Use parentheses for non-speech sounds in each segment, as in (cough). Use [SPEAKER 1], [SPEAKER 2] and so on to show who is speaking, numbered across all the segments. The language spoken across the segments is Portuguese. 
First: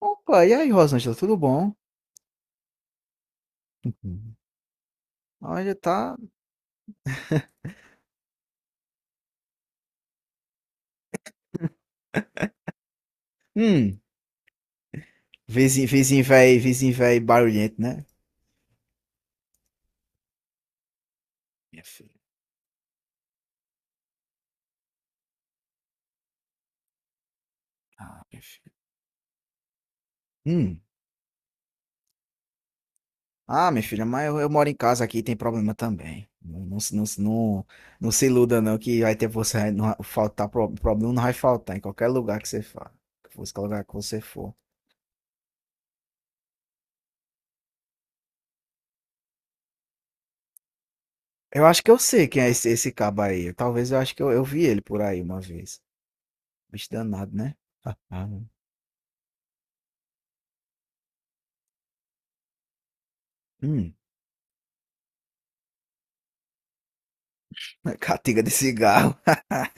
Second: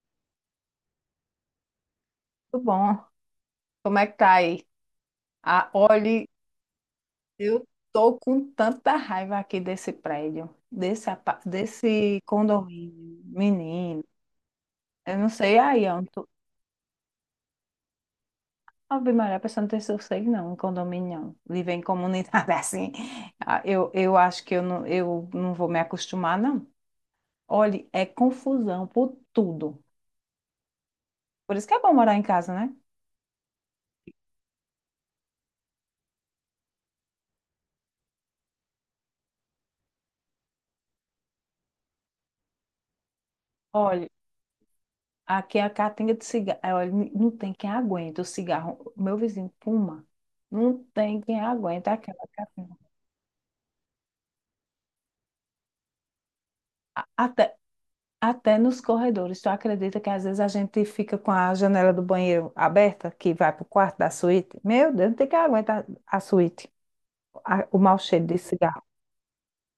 [SPEAKER 1] Opa, e aí, Rosângela, tudo bom?
[SPEAKER 2] Tudo bom? Como é que tá
[SPEAKER 1] Uhum.
[SPEAKER 2] aí? Ah,
[SPEAKER 1] Olha, tá.
[SPEAKER 2] olhe, eu tô com tanta raiva aqui desse prédio, desse, desse condomínio,
[SPEAKER 1] Hum,
[SPEAKER 2] menino. Eu não sei
[SPEAKER 1] vizinho,
[SPEAKER 2] aí onde tu...
[SPEAKER 1] vizinho velho barulhento, né?
[SPEAKER 2] Ave Maria, a pessoa não tem sossego não, em condomínio não. Viver em
[SPEAKER 1] Minha filha.
[SPEAKER 2] comunidade (laughs) assim. Eu acho que eu não vou me acostumar, não. Olhe, é
[SPEAKER 1] Ah, minha filha.
[SPEAKER 2] confusão por tudo.
[SPEAKER 1] Hum.
[SPEAKER 2] Por isso que é bom morar em casa, né?
[SPEAKER 1] Ah, minha filha, mas eu moro em casa aqui, tem problema também. Não, não, não, não, não se iluda, não, que vai ter você. Não, vai faltar, problema não vai faltar em qualquer lugar que você for. Que fosse qualquer lugar que
[SPEAKER 2] Olha,
[SPEAKER 1] você for.
[SPEAKER 2] aqui é a caatinga de cigarro. É, olha, não tem quem aguenta o cigarro. Meu vizinho fuma. Não tem quem
[SPEAKER 1] Eu acho que
[SPEAKER 2] aguenta
[SPEAKER 1] eu sei
[SPEAKER 2] aquela
[SPEAKER 1] quem é
[SPEAKER 2] caatinga.
[SPEAKER 1] esse cabo aí. Talvez eu acho que eu vi ele por aí uma vez. Bicho danado, né?
[SPEAKER 2] Até,
[SPEAKER 1] Ah, ah.
[SPEAKER 2] até nos corredores. Tu acredita que às vezes a gente fica com a janela do banheiro aberta, que vai pro
[SPEAKER 1] Hum,
[SPEAKER 2] quarto da suíte? Meu Deus, não tem quem aguenta a suíte. O mau
[SPEAKER 1] (laughs)
[SPEAKER 2] cheiro de
[SPEAKER 1] catiga de
[SPEAKER 2] cigarro.
[SPEAKER 1] cigarro.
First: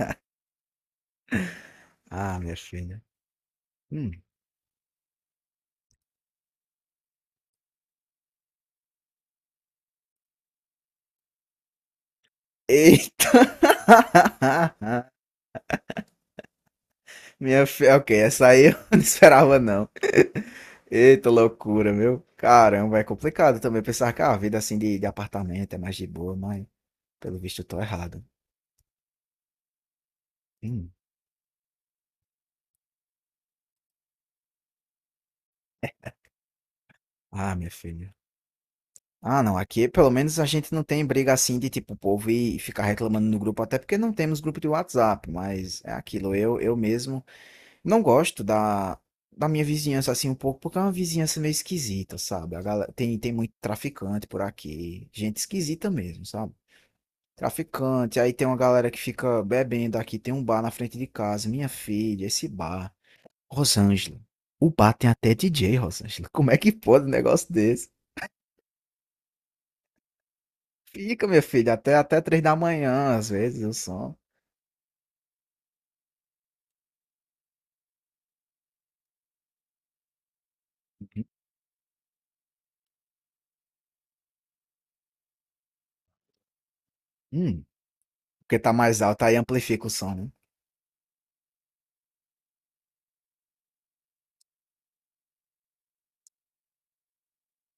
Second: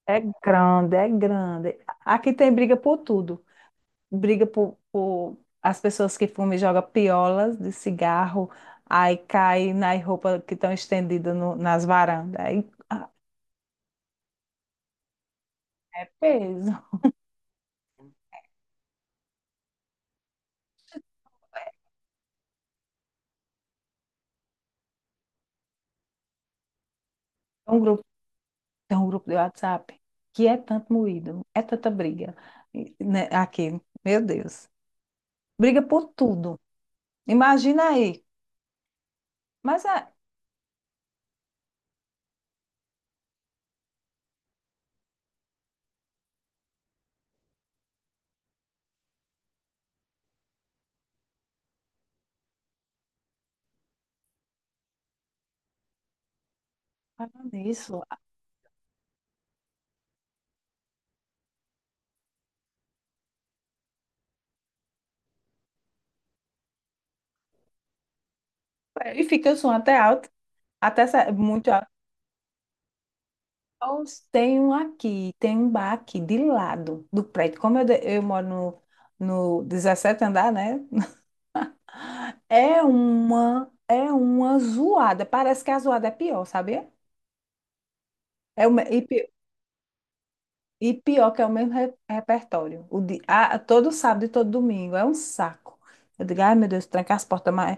[SPEAKER 2] É grande, é grande. Aqui
[SPEAKER 1] Ah,
[SPEAKER 2] tem
[SPEAKER 1] minha
[SPEAKER 2] briga por
[SPEAKER 1] filha.
[SPEAKER 2] tudo.
[SPEAKER 1] Hum.
[SPEAKER 2] Briga por as pessoas que fumam e jogam piolas de cigarro, aí cai nas roupas que estão estendidas nas varandas. Aí
[SPEAKER 1] Eita! (laughs)
[SPEAKER 2] é peso.
[SPEAKER 1] Minha filha, ok, essa aí eu (laughs) não esperava não. Eita loucura, meu. Caramba, é complicado também pensar que ah, a vida assim de apartamento é mais de boa, mas pelo visto eu
[SPEAKER 2] Tem
[SPEAKER 1] tô
[SPEAKER 2] um grupo,
[SPEAKER 1] errado.
[SPEAKER 2] Tem um grupo de WhatsApp que é
[SPEAKER 1] Hum.
[SPEAKER 2] tanto moído, é tanta briga. E, né, aqui, meu Deus. Briga por tudo.
[SPEAKER 1] Ah, minha
[SPEAKER 2] Imagina
[SPEAKER 1] filha.
[SPEAKER 2] aí.
[SPEAKER 1] Ah, não,
[SPEAKER 2] Mas
[SPEAKER 1] aqui pelo
[SPEAKER 2] é,
[SPEAKER 1] menos a gente não tem briga assim de tipo o povo e ficar reclamando no grupo, até porque não temos grupo de WhatsApp, mas é aquilo, eu mesmo não gosto da minha vizinhança assim um pouco, porque é uma vizinhança meio esquisita, sabe? A galera, tem muito traficante por aqui, gente esquisita mesmo, sabe?
[SPEAKER 2] falando nisso,
[SPEAKER 1] Traficante, aí tem uma galera que fica bebendo aqui, tem um bar na frente de casa, minha filha, esse bar, Rosângela. O bar tem até DJ, Rosângela. Como é que pode um negócio desse?
[SPEAKER 2] e fica o som até alto,
[SPEAKER 1] Fica, minha
[SPEAKER 2] muito
[SPEAKER 1] filha,
[SPEAKER 2] alto.
[SPEAKER 1] até três da manhã, às vezes, o
[SPEAKER 2] Eu
[SPEAKER 1] som.
[SPEAKER 2] Tem um aqui, tem um bar aqui de lado do prédio. Como eu, eu moro no 17º andar, né? (laughs)
[SPEAKER 1] Uhum.
[SPEAKER 2] É uma zoada. Parece que a zoada é pior, sabia?
[SPEAKER 1] Hum, porque
[SPEAKER 2] É o,
[SPEAKER 1] tá
[SPEAKER 2] me- e,
[SPEAKER 1] mais alto,
[SPEAKER 2] pi-
[SPEAKER 1] aí amplifica o som, né?
[SPEAKER 2] e pior que é o mesmo repertório. Todo sábado e todo domingo. É um saco. Eu digo, ai meu Deus, tranca as portas, mas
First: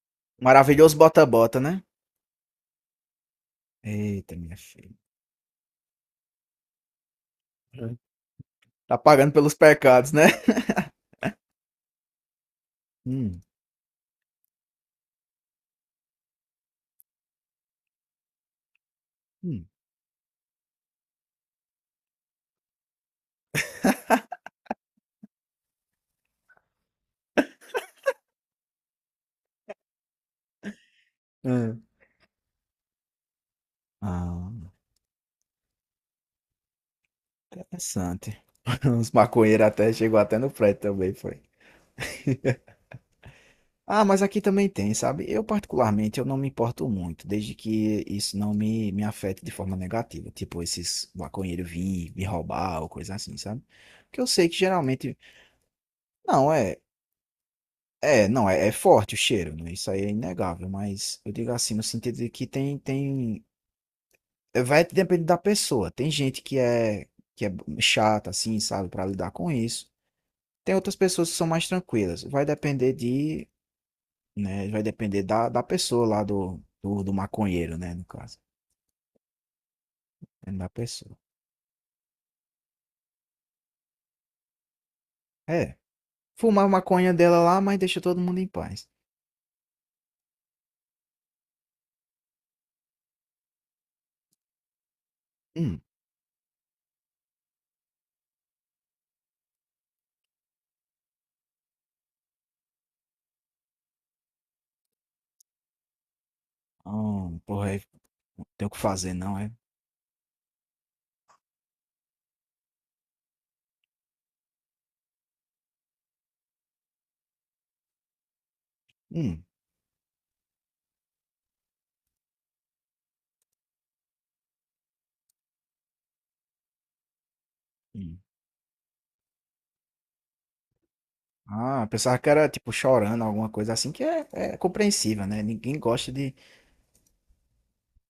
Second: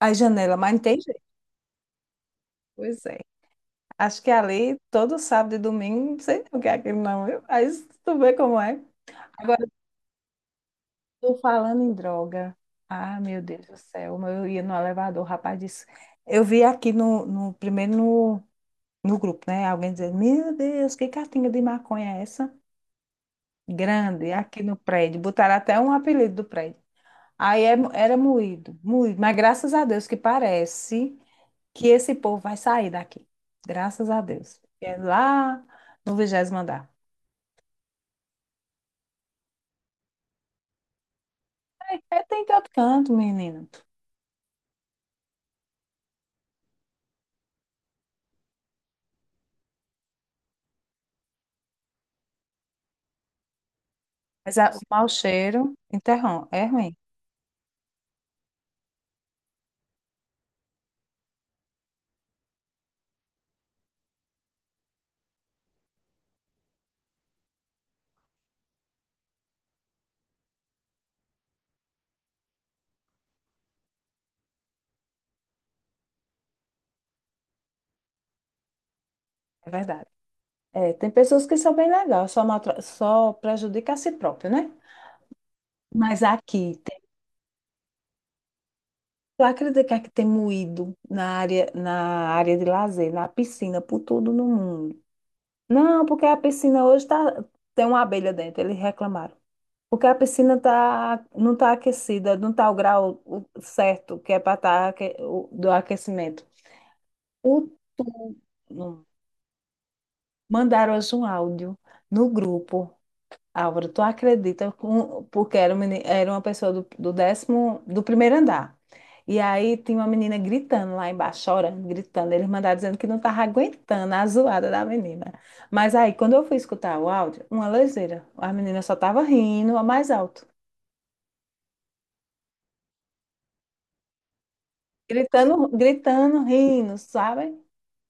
[SPEAKER 2] as janelas, mas não
[SPEAKER 1] Maravilhoso
[SPEAKER 2] tem jeito.
[SPEAKER 1] bota-bota, né?
[SPEAKER 2] Pois é. Acho que
[SPEAKER 1] Eita, minha
[SPEAKER 2] ali,
[SPEAKER 1] filha.
[SPEAKER 2] todo sábado e domingo, não sei o que é aquilo não, viu? Aí tu vê como é.
[SPEAKER 1] Tá pagando pelos pecados, né?
[SPEAKER 2] Tô falando em droga. Ah,
[SPEAKER 1] Hum,
[SPEAKER 2] meu Deus do céu. Eu ia no elevador, o rapaz disse. Eu vi aqui primeiro no grupo, né?
[SPEAKER 1] hum.
[SPEAKER 2] Alguém dizendo, meu Deus, que cartinha de maconha é essa? Grande, aqui no prédio. Botaram até um apelido do prédio. Aí era moído, moído. Mas graças a Deus que parece
[SPEAKER 1] Hum.
[SPEAKER 2] que esse povo vai sair daqui. Graças a
[SPEAKER 1] Ah,
[SPEAKER 2] Deus. É lá no vigésimo andar.
[SPEAKER 1] interessante. (laughs) Os maconheiros até chegou até no prédio também, foi.
[SPEAKER 2] É, tem
[SPEAKER 1] (laughs)
[SPEAKER 2] tanto canto, menino.
[SPEAKER 1] Ah, mas aqui também tem, sabe? Eu particularmente eu não me importo muito, desde que isso não me afete de forma negativa, tipo esses maconheiros vir me roubar ou coisa assim, sabe? Porque eu sei que
[SPEAKER 2] Mas o mau
[SPEAKER 1] geralmente,
[SPEAKER 2] cheiro interrompe.
[SPEAKER 1] não
[SPEAKER 2] É
[SPEAKER 1] é,
[SPEAKER 2] ruim,
[SPEAKER 1] é, não é, é forte o cheiro, né? Isso aí é inegável, mas eu digo assim no sentido de que tem vai depender da pessoa. Tem gente que é chata, assim, sabe, para lidar com isso. Tem outras pessoas que são mais tranquilas. Vai depender de, né? Vai depender da pessoa lá do maconheiro, né? No caso,
[SPEAKER 2] é verdade.
[SPEAKER 1] é da
[SPEAKER 2] É, tem
[SPEAKER 1] pessoa.
[SPEAKER 2] pessoas que são bem legais, só, só prejudica a si próprio, né?
[SPEAKER 1] É,
[SPEAKER 2] Mas
[SPEAKER 1] fumar a
[SPEAKER 2] aqui, tem,
[SPEAKER 1] maconha dela lá, mas deixa todo mundo em paz.
[SPEAKER 2] tu acredita que tem moído na área de lazer, na piscina, por tudo no mundo?
[SPEAKER 1] Hum,
[SPEAKER 2] Não, porque a piscina hoje tá, tem uma abelha dentro, eles reclamaram. Porque a piscina tá, não está aquecida, não está o grau certo que é para estar do aquecimento. O,
[SPEAKER 1] porra, não tem o que
[SPEAKER 2] tu-
[SPEAKER 1] fazer, não é?
[SPEAKER 2] Mandaram hoje um áudio no grupo Álvaro, tu acredita, porque era, era uma pessoa do, do décimo, do primeiro andar. E
[SPEAKER 1] Hum,
[SPEAKER 2] aí tinha uma menina gritando lá embaixo, chorando, gritando. Eles mandaram dizendo que não estava aguentando a zoada da menina. Mas aí, quando eu fui escutar o áudio, uma
[SPEAKER 1] hum.
[SPEAKER 2] leseira. A menina só estava rindo, a mais alto.
[SPEAKER 1] Ah, pensava que era tipo chorando, alguma coisa assim, é compreensível, né?
[SPEAKER 2] Gritando,
[SPEAKER 1] Ninguém gosta de
[SPEAKER 2] gritando, rindo, sabe?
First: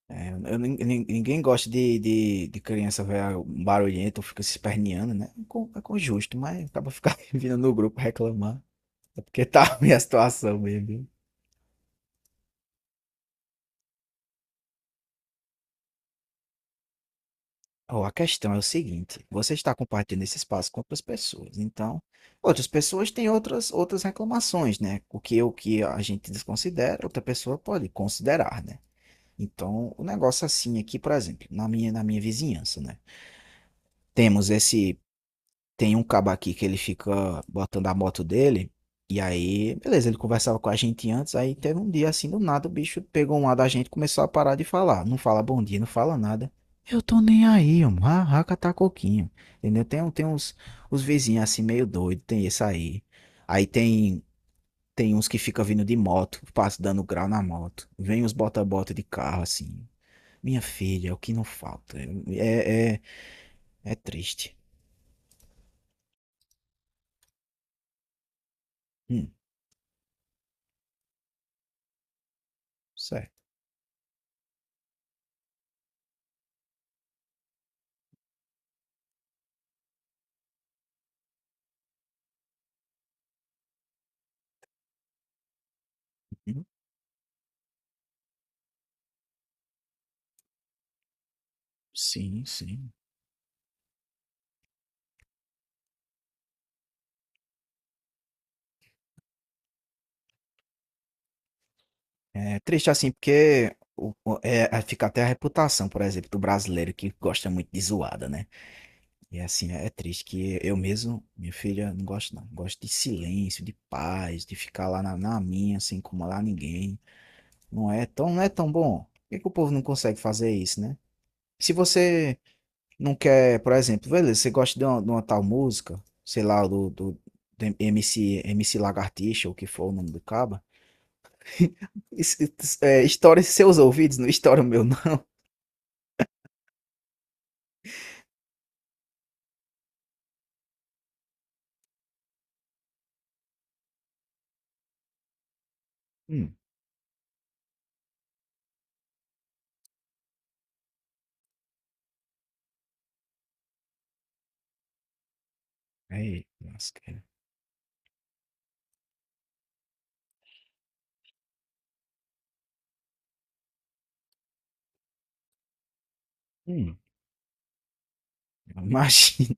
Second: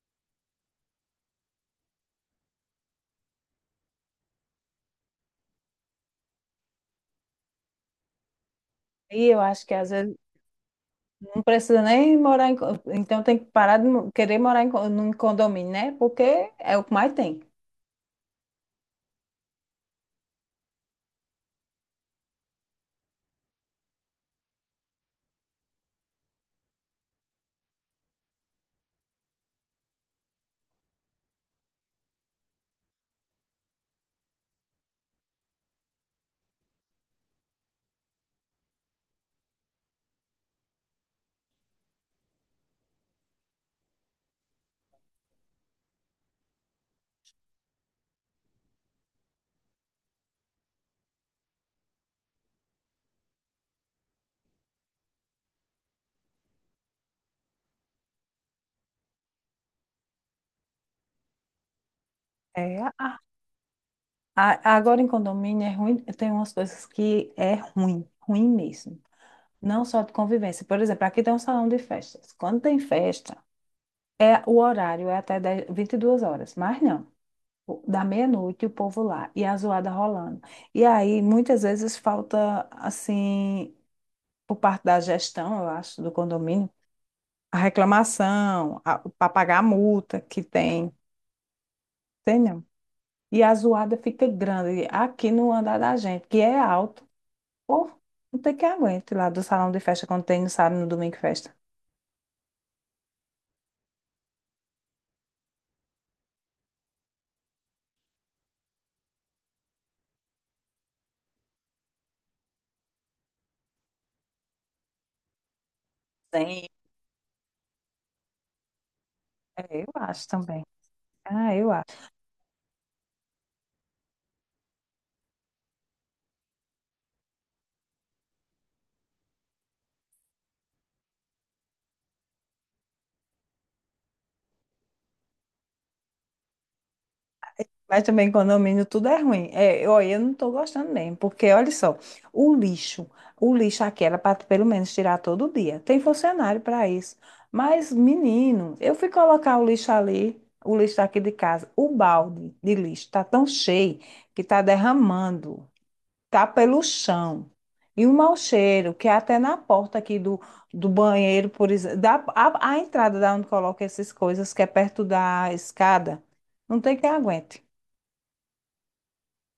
[SPEAKER 1] é, eu ninguém gosta de criança ver barulhento, fica se esperneando, né? É com justo, mas acaba ficar (laughs) vindo no grupo reclamar. É
[SPEAKER 2] E eu
[SPEAKER 1] porque tá (laughs)
[SPEAKER 2] acho que às
[SPEAKER 1] ruim a
[SPEAKER 2] vezes
[SPEAKER 1] situação mesmo, viu?
[SPEAKER 2] não precisa nem morar em... Então tem que parar querer morar em, num condomínio, né? Porque é o que mais tem.
[SPEAKER 1] Ó, a questão é o seguinte: você está compartilhando esse espaço com outras pessoas, então outras pessoas têm outras reclamações, né? O que a gente desconsidera, outra pessoa pode considerar, né? Então, o negócio assim aqui, por exemplo, na minha vizinhança, né? Temos esse tem um cabo aqui que ele fica botando a moto dele. E aí, beleza, ele conversava com a gente antes. Aí teve um dia assim, do nada, o bicho pegou um lado da gente e começou a parar de falar. Não fala bom dia, não fala nada. Eu tô nem aí, mano. Raca tá coquinho. Entendeu? Tem uns, uns vizinhos assim, meio doido. Tem esse aí. Aí tem, tem uns que fica vindo de moto, passa dando grau na moto. Vem os bota-bota de carro assim. Minha filha, é o que não falta. É,
[SPEAKER 2] É,
[SPEAKER 1] é, é triste.
[SPEAKER 2] Agora em condomínio é ruim, tem umas coisas que é ruim, ruim mesmo.
[SPEAKER 1] Hum,
[SPEAKER 2] Não só de convivência. Por exemplo, aqui tem um salão de festas. Quando tem
[SPEAKER 1] certo.
[SPEAKER 2] festa, é o horário é até 10, 22 horas, mas não. Da meia-noite o povo lá e a zoada rolando. E aí muitas vezes falta assim, por parte da gestão, eu acho, do condomínio, a reclamação, para pagar a multa que tem,
[SPEAKER 1] Sim,
[SPEAKER 2] entendeu?
[SPEAKER 1] sim.
[SPEAKER 2] E a zoada fica grande aqui no andar da gente, que é alto. Pô, não tem que aguente lá do salão de festa quando tem no sábado, no domingo festa.
[SPEAKER 1] É triste assim, porque é- fica até a reputação, por exemplo, do brasileiro que gosta muito de zoada, né? E assim, é triste que eu mesmo, minha filha, não gosto não. Gosto de silêncio, de paz, de ficar lá na minha, sem incomodar
[SPEAKER 2] Tem.
[SPEAKER 1] ninguém. Não é tão, não é tão bom. Por que que o povo
[SPEAKER 2] É,
[SPEAKER 1] não
[SPEAKER 2] eu
[SPEAKER 1] consegue
[SPEAKER 2] acho
[SPEAKER 1] fazer
[SPEAKER 2] também.
[SPEAKER 1] isso, né?
[SPEAKER 2] Ah, eu
[SPEAKER 1] Se
[SPEAKER 2] acho.
[SPEAKER 1] você não quer, por exemplo, beleza, você gosta de de uma tal música, sei lá, do MC, MC Lagartixa, ou o que for o nome do cabo. (laughs) Isso- É, estoure seus ouvidos, não estoura o meu, não.
[SPEAKER 2] Mas também condomínio tudo é ruim. É, eu, olha, eu não estou gostando mesmo, porque olha só, o lixo, o lixo aqui era para pelo menos tirar todo dia. Tem
[SPEAKER 1] Hum,
[SPEAKER 2] funcionário para isso. Mas, menino, eu fui colocar o lixo ali, o lixo aqui de casa, o balde de lixo está tão cheio que está derramando.
[SPEAKER 1] aí,
[SPEAKER 2] Tá pelo
[SPEAKER 1] lasqueira.
[SPEAKER 2] chão. E um mau cheiro, que é até na porta aqui do, do banheiro, por exemplo, a entrada da onde coloca essas coisas, que é perto da escada, não
[SPEAKER 1] Hum,
[SPEAKER 2] tem quem aguente.
[SPEAKER 1] (laughs) realmente, imagina.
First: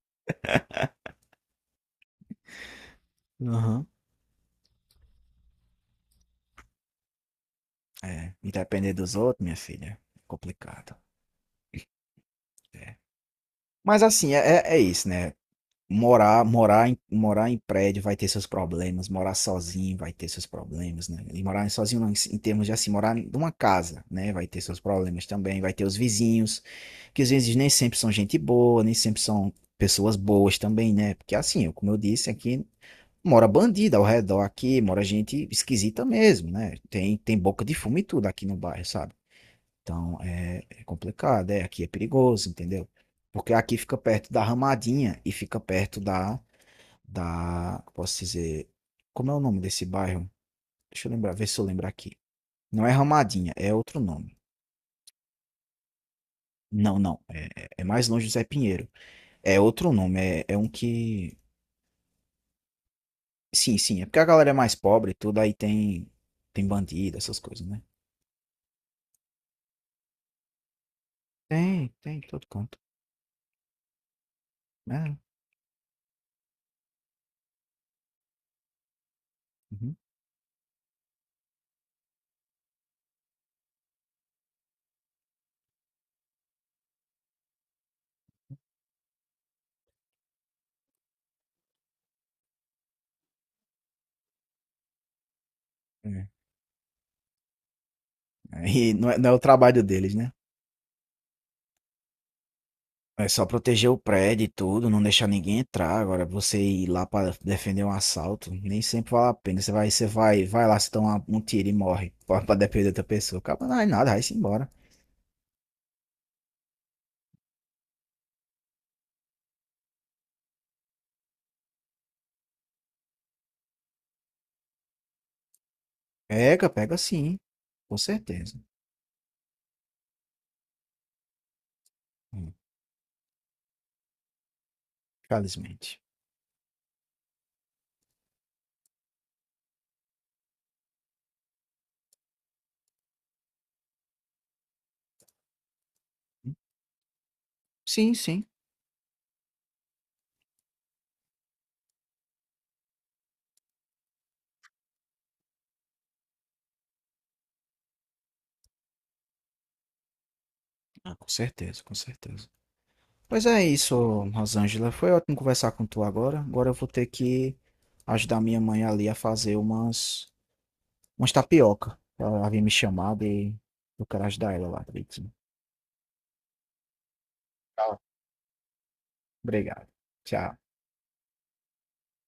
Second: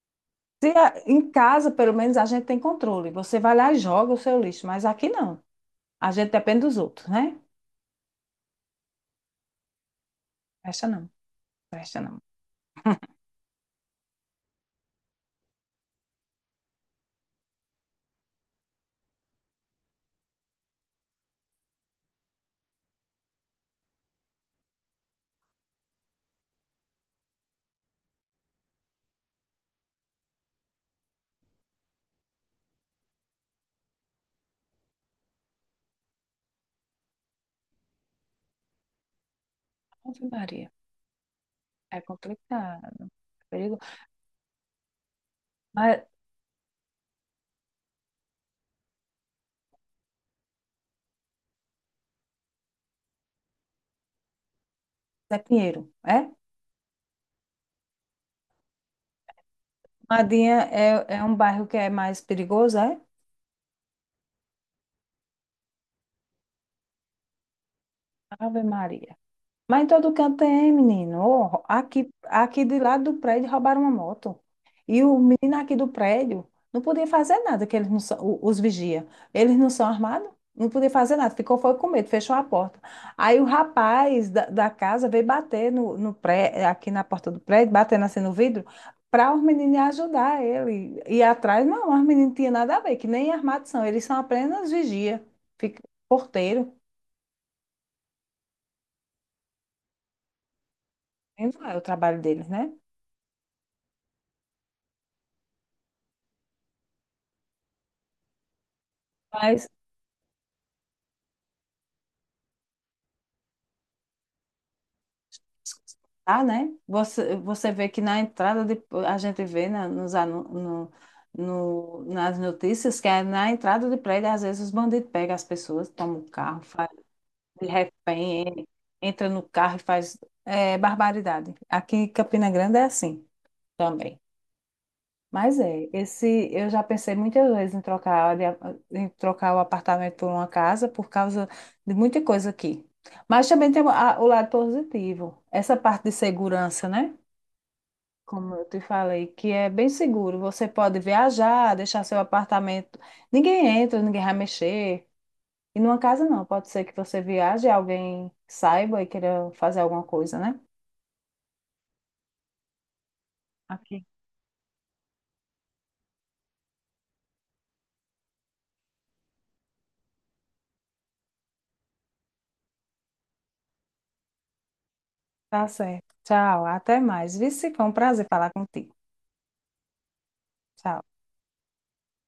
[SPEAKER 2] Se a- Em casa, pelo menos, a gente tem controle. Você vai lá e
[SPEAKER 1] Aham.
[SPEAKER 2] joga o seu lixo, mas aqui não. A gente depende dos outros, né?
[SPEAKER 1] É, e depender dos outros, minha filha, é
[SPEAKER 2] Presta
[SPEAKER 1] complicado.
[SPEAKER 2] não, presta não.
[SPEAKER 1] Mas assim, é isso, né? Morar em prédio vai ter seus problemas, morar sozinho vai ter seus problemas, né? E morar sozinho não, em termos de assim, morar em uma casa, né? Vai ter seus problemas também, vai ter os vizinhos, que às vezes nem sempre são gente boa, nem sempre são pessoas boas também, né? Porque assim, como eu disse aqui, mora bandida ao redor aqui, mora gente esquisita mesmo, né? Tem boca de fumo e tudo aqui no bairro, sabe? Então
[SPEAKER 2] Ave Maria,
[SPEAKER 1] é complicado, é, aqui é
[SPEAKER 2] é
[SPEAKER 1] perigoso, entendeu?
[SPEAKER 2] complicado, é
[SPEAKER 1] Porque aqui
[SPEAKER 2] perigo.
[SPEAKER 1] fica perto da Ramadinha e fica perto
[SPEAKER 2] Mas
[SPEAKER 1] da, da, posso dizer, como é o nome desse bairro? Deixa eu lembrar, ver se eu lembro aqui. Não é Ramadinha, é outro nome.
[SPEAKER 2] é Pinheiro, é?
[SPEAKER 1] Não, não, é mais longe do Zé Pinheiro. É outro nome, é, é
[SPEAKER 2] Madinha
[SPEAKER 1] um
[SPEAKER 2] é, é um
[SPEAKER 1] que...
[SPEAKER 2] bairro que é mais perigoso, é?
[SPEAKER 1] Sim, sim, é porque a galera é mais pobre e tudo, aí tem, tem bandido, essas coisas, né?
[SPEAKER 2] Ave Maria. Mas em todo canto tem, menino. Ó,
[SPEAKER 1] Tem,
[SPEAKER 2] aqui,
[SPEAKER 1] tem, todo
[SPEAKER 2] aqui
[SPEAKER 1] canto.
[SPEAKER 2] do lado do prédio roubaram uma moto. E
[SPEAKER 1] É,
[SPEAKER 2] o menino aqui do prédio não podia fazer nada, que eles não são, os vigia. Eles não são
[SPEAKER 1] uhum.
[SPEAKER 2] armados, não podia fazer nada. Ficou foi com medo, fechou a porta. Aí o rapaz da casa veio bater no, no pré, aqui na porta do prédio, batendo assim no vidro, para os meninos ajudar ele. E atrás, não, os meninos não tinham nada a ver, que nem armados são. Eles são apenas vigia, fica,
[SPEAKER 1] É,
[SPEAKER 2] porteiro.
[SPEAKER 1] aí não é o trabalho deles, né?
[SPEAKER 2] E não é o trabalho deles, né?
[SPEAKER 1] É só proteger o prédio e tudo, não deixar ninguém entrar. Agora, você ir lá para defender um assalto, nem sempre vale a pena.
[SPEAKER 2] Mas
[SPEAKER 1] Você vai, vai lá, se toma um tiro e morre (laughs) para defender outra pessoa. Acaba não é nada, vai-se embora.
[SPEAKER 2] tá, né? Você vê que na entrada de, a gente vê na, nos, anu- no, no, nas notícias que é na entrada de prédio, às vezes os bandidos pegam as pessoas, tomam o carro,
[SPEAKER 1] Pega,
[SPEAKER 2] faz
[SPEAKER 1] pega sim,
[SPEAKER 2] de
[SPEAKER 1] com
[SPEAKER 2] refém,
[SPEAKER 1] certeza.
[SPEAKER 2] entra no carro e faz é, barbaridade. Aqui em Campina
[SPEAKER 1] Hum,
[SPEAKER 2] Grande é assim também. Mas é,
[SPEAKER 1] Infelizmente.
[SPEAKER 2] esse eu já pensei muitas vezes em trocar, em trocar o apartamento por uma casa por causa de muita coisa aqui. Mas também tem o lado positivo, essa parte de segurança, né?
[SPEAKER 1] Sim, sim.
[SPEAKER 2] Como eu te falei, que é bem seguro. Você pode viajar, deixar seu apartamento. Ninguém entra, ninguém vai mexer. E numa casa não, pode ser que você viaje e alguém saiba e queira fazer alguma coisa, né?
[SPEAKER 1] Ah, com certeza, com certeza. Pois é isso,
[SPEAKER 2] Aqui.
[SPEAKER 1] Rosângela. Foi ótimo conversar com tu agora. Agora eu vou ter que ajudar minha mãe ali a fazer umas, umas tapioca. Ela havia me chamado e eu quero ajudar ela lá direitinho.
[SPEAKER 2] Tá certo. Tchau, até mais. Vice, foi um
[SPEAKER 1] Tá.
[SPEAKER 2] prazer falar contigo.
[SPEAKER 1] Obrigado. Tchau.
[SPEAKER 2] Tchau.